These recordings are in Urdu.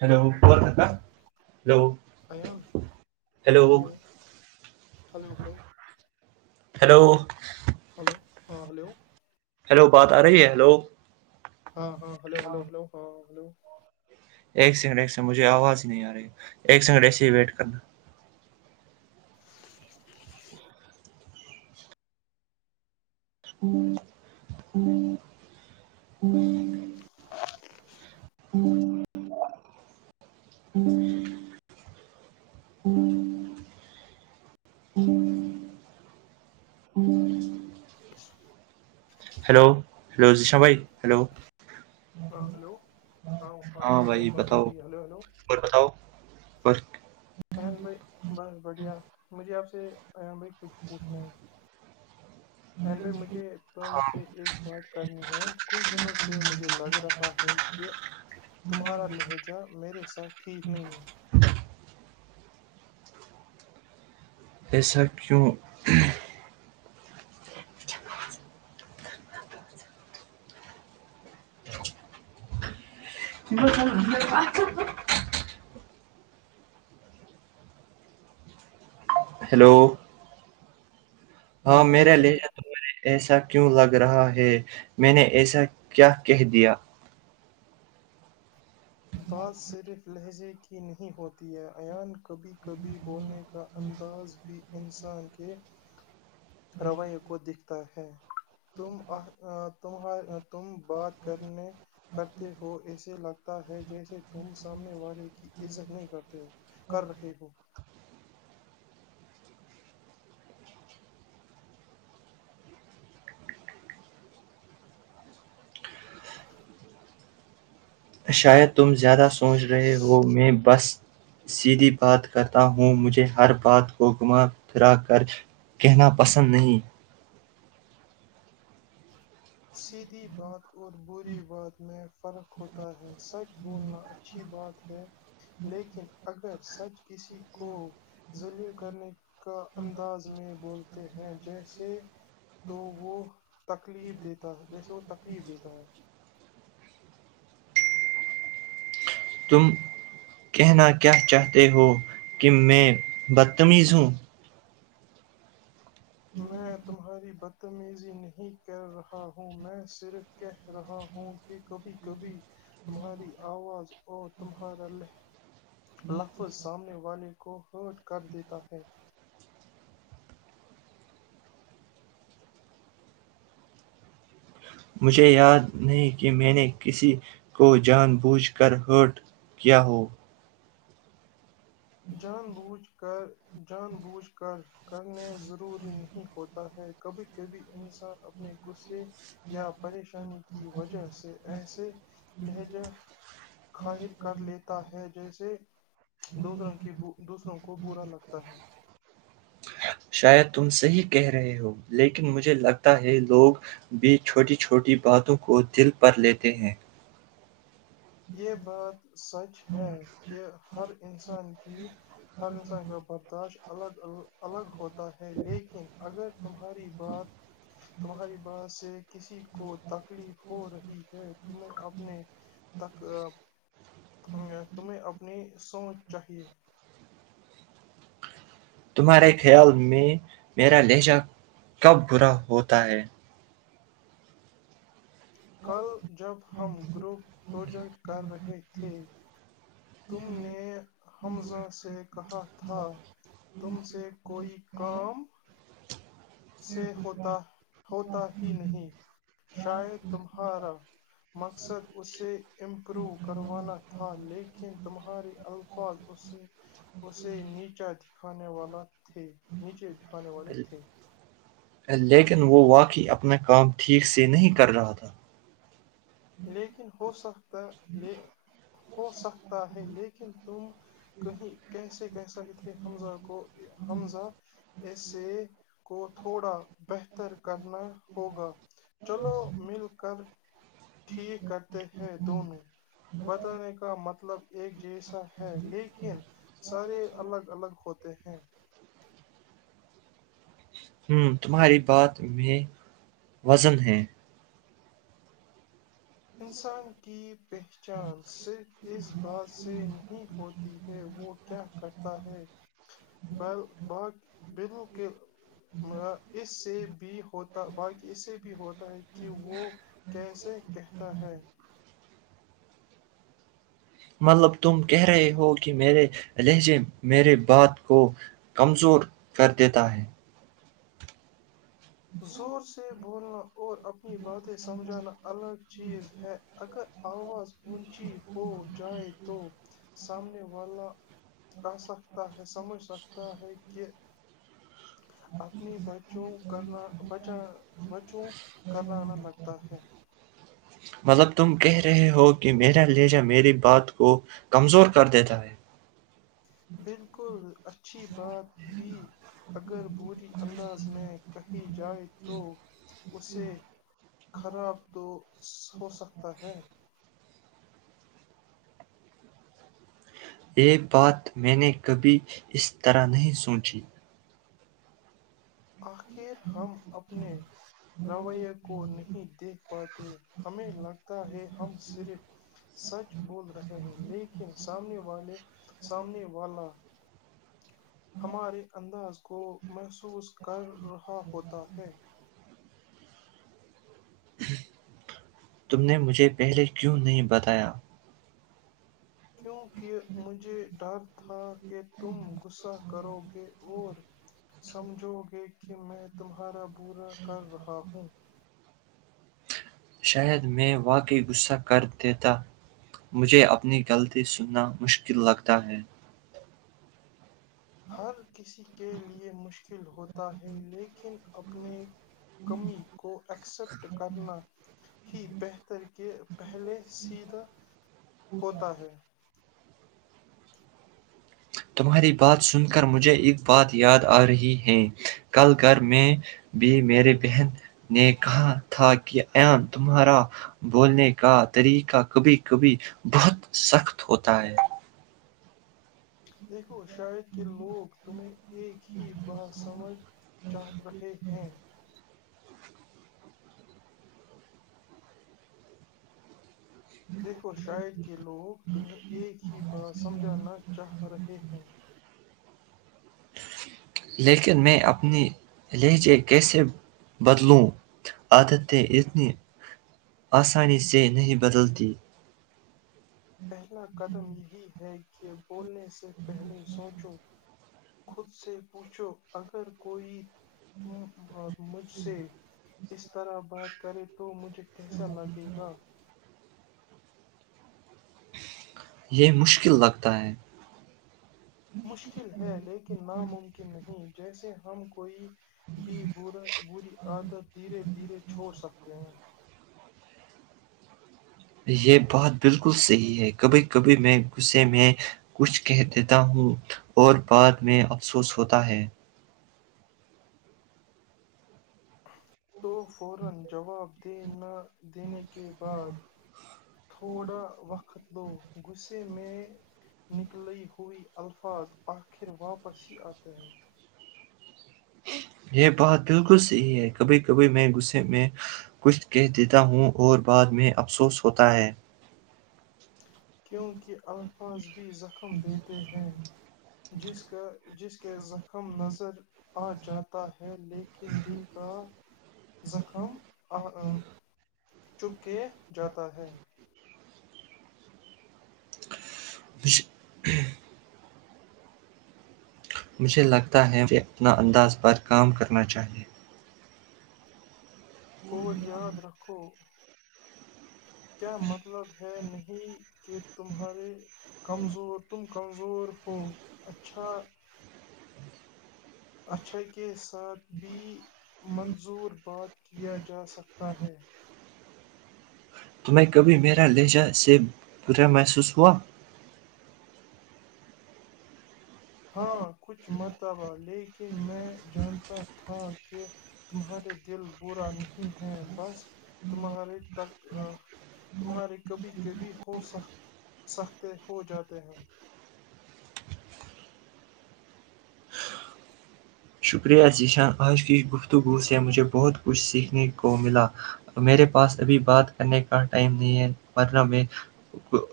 ہیلو ب کا hello Ayan hello hello hello hello hello ہاں ہلو ہلو بات آ رہی ہے ہلو ہاں ہاں ہلو ہلو ہلو ہاں ہلو ایک سیکنڈ ایک سڈ مجھے آواز نہیں آ رہی ایک سیکنڈ ایسے ہی ویٹ کرنا ہوں ہ ہ ہوں ہوں ہیلو ہلو جیشا بھائی ہیلو ہاں ہلو ہاں بھائی بتاؤ ہلو اور بتاؤ اور این بھائی بس بڑھیا مجھے آپ سے ام بھائی کچھ پوچھنا ہے این بھائی مجھے تو م سے ایک بات کرنی ہے کچھ دنوں سے مجھے لگ رہا ہے کہ تمہارا لہجہ میرے ساتھ ٹھیک نہیں ہے ایسب کیونوں آات تو ہلو ہاں میرا لیے تمہارے ایسا کیوں لگا رہا ہے میں نے ایسا کیا کہہ دیا بات صرف لہجے کی نہیں ہوتی ہے ایان کبھی کبھی بولنے کا انداز بھی انسان کے رویے کو دکھتا ہے تم تم تم بات کرنے کرتے ہو ایسے لگتا ہے جیسے تم سامنے والے کی عزت نہیں کرتے کر رہے ہو شاید تم زیادہ سوچ رہے ہو میں بس سیدھی بات کرتا ہوں مجھے ہر بات کو گھما پھرا کر کہنا پسند نہیں سھی بات اور بری بات میں فرق ہوتا ہے سچ بولنا اچھی بات ہے لیکن اگر سچ کسی کو ذلیل کرنے کا انداز میں بولتے ہیں جیسے تو وہ تکلیف دیتے تا جیسے وہ تکلیف دیتا ہے تم کہنا کیا چاہتے ہو کہ میں بدتمیز ہوں میں تمہاری بدتمیزی نہیں کر رہا ہوں میں صرف کہہ رہا ہوں کہ کبھی کبھی تمہاری آواز اور تمہارا ل لفظ سامنے والے کو ہرٹ کر دیتا ہے مجھے یاد نہیں کہ میں نے کسی کو جان بوجھ کر ہرٹ کیا ہو جان کر جان بوجھ کر کرنے ضروری نہیں ہوتا ہے کبھی کبھی انسان اپنے غصے یا پریشانی کی وجہ سے ایسے لہجہ خاہر کر لیتا ہے جیسے دوسروں کے دوسروں کو برا لگتا ہے شاید تم صحیح کہہ رہے ہو لیکن مجھے لگتا ہے لوگ بھی چھوٹی چھوٹی باتوں کو دل پر لیتے ہیں یہ بات سچ ہے کہ ہر انسان کی ہر انسان کا برداشت الگ ال الگ ہوتا ہے لیکن اگر تمہاری بات تمہاری بات سے کسی کو تکلیف ہو رہی ہے تمیں اپنے تک تمہیں اپنی سوچ چاہیے تمہارے خیال میں میرا لہجہ کب برا ہوتا ہے کل جب ہم گروپ پروجیکٹ کر رہے تھے تم نے حمزہ سے کہا تھا تم سے کوئی کام سے ہوتا ہوتا ہی نہیں شاید تمہارا مقصد اسے امپروو کروانا تھا لیکن تمہارے الفاظ اسے نیچا دکھانے والا تھے نیچے دکھانے والے تھے لیکن وہ واقعی اپنا کام ٹھیک سے نہیں کر رہا تھا لیکن ہو سکتا ل ہو سکتا ہے لیکن تم کہیں کیسے کہ سک تھے حمزہ کو حمزہ ایسے کو تھوڑا بہتر کرنا ہوگا چلو مل کر ٹھیک کرتے ہیں دونوں بتانے کا مطلب ایک جیسا ہے لیکن سارے الگ الگ ہوتے ہیں ہم تمہاری بات میں وزن ہے انسان کی پہچان صرف اس بات سے نہیں ہوتی ہے وہ کیا کرتا ہے بالکل اس سے بھی ہوتا باقی اس سے بھی ہوتا ہے کہ وہ کیسے کہ تا ہے مطلب تم کہہ رہے ہو کہ میرے لہجے میرے بات کو کمزور کر دیتا ہے زور سے بولنا اور اپنی باتیں سمجھانا الگ چیز ہے اگر آواز اونچی ہو جائے تو سامنے والا آ سکتا ہے سمجھ سکتا ہے کہ اپنیوں بچوں کرنا آ لگتا ہے مطلب تم کہہ رہے ہو کہ میرا لہجہ میری بات کو کمزور کر دیتا ہے بالکل اچھی بات بھی اگر بری انداز میں کہی جائے تو اسے خراب تو ہو سکتا ہے یہ بات میں نے کبھی اس طرح نہیں سوچھی آخر ہم اپنے رویے کو نہیں دیکھ پاتے ہمیں لگتا ہے ہم صرف سچ بول رہے ہیں لیکن سامنے والے سامنے والا ہمارے انداز کو محسوس کر رہا ہوتا ہے تم نے مجھے پہلے کیوں نہیں بتایا؟ کیونکہ مجھے ڈر تھا کہ تم غصہ کرو گے اور سمجھو گے کہ میں تمہارا برا کر رہا ہوں شاید میں واقعی غصہ کر دیتا مجھے اپنی غلطی سننا مشکل لگتا ہے ہر کسی کے لئے مشکل ہوتا ہے لیکن اپنی کمی کو ایکسپٹ کرنا ہی بہتر کے پہلے سیدھا ہوتا ہے تمہاری بات سن کر مجھے ایک بات یاد آ رہی ہے کل میں بھی میرے بہن نے کہا تھا کہ ایں تمہارا بولنے کا طریقہ کبھی کبھی بہت سخت ہوتا ہے [inaudible] دیک شاید کے لوگ تمہیں ایک ہی بات سمجھ رہے ہیں دیکھو شار کہ لوگ تمہیں ایک ہی بات سمجھانا چاہ رہے ہیں لیکن میں اپنی لہجے کیسے بدلوں عادتیں اتنی آسانی سے نہیں بدلتی پہلا قدم یہی ہے کہ [inaudible] بولنے سے پہلے سوچو خود سے پوچھو اگر کوئی مجھ سے اس طرح بات کرے تو مجھے کیسا لگے گا یہ مشکل لگتا ہے مشکل ہے لیکن ناممکن نہیں جیسے ہم کوئی بھی بری عادت دھیرے دھیرے چھوڑ سکتے ہیں یہ بات بالکل صحیح ہے کبھی کبھی میں غصے میں کچھ کہہ دیتا ہوں اور بعد میں افسوس ہوتا ہے [unintelligible] دینے کے بعد تھوڑا وقت لو غصے میں نکلی ہوئی الفاظ آخر واپس ہی آتے ہیں یہ بات بالکل صحیح ہے کبھی کبھی میں غصے میں کچھ کہہ دیتا ہوں اور بعد میں افسوس ہوتا ہے کیونکہ الفاظ زخم دیتے ہیں جس کا جس کے زخم نظر آ جاتا ہے لیکن دل کا زخم چپ کے جاتا ہے کش مجھے لگتا ہے وہ اپنا انداز پر کام کرنا چاہیئے اور یاد رکھو کیا مطلب ہے نہیں کہ تمہارے کمزور تم کمزور ہو اچھا اچھے کے ساتھ بھی منظور بات کیا جا سکتا ہے تمہیں کبھی میرا لہجہ سے برا محسوس ہوا ہاں کچھ مرتبہ لیکن میں جانتا تھا کہ تمہارے دل برا نہیں ہے بس تمہارے تک تمہارے کبھی کبھی ہو سک سکتے ہو جاتے ہیں شکریہ ذیشان آج کی گفتگو سے مجھے بہت کچھ سیکھنے کو ملا میرے پاس ابھی بات کرنے کا ٹائم نہیں ہے ورنہ میں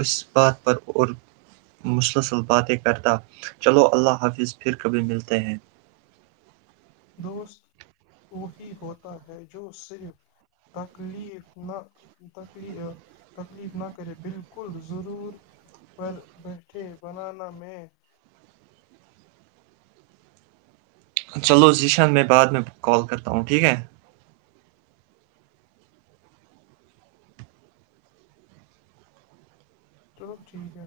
اس بات پر اور مسلسل باتیں کرتا چلو اللہ حافظ پھر کبھی ملتے ہیں دوست وہی ہوتا ہے جو صرف تکلیف نہ تکلی تکلیف نہ کرے بالکل ضرور پر بیٹھے بنانا میں چلو ذیشان میں بعد میں کال کرتا ہوں ٹھیک ہے تو ٹھیک ہے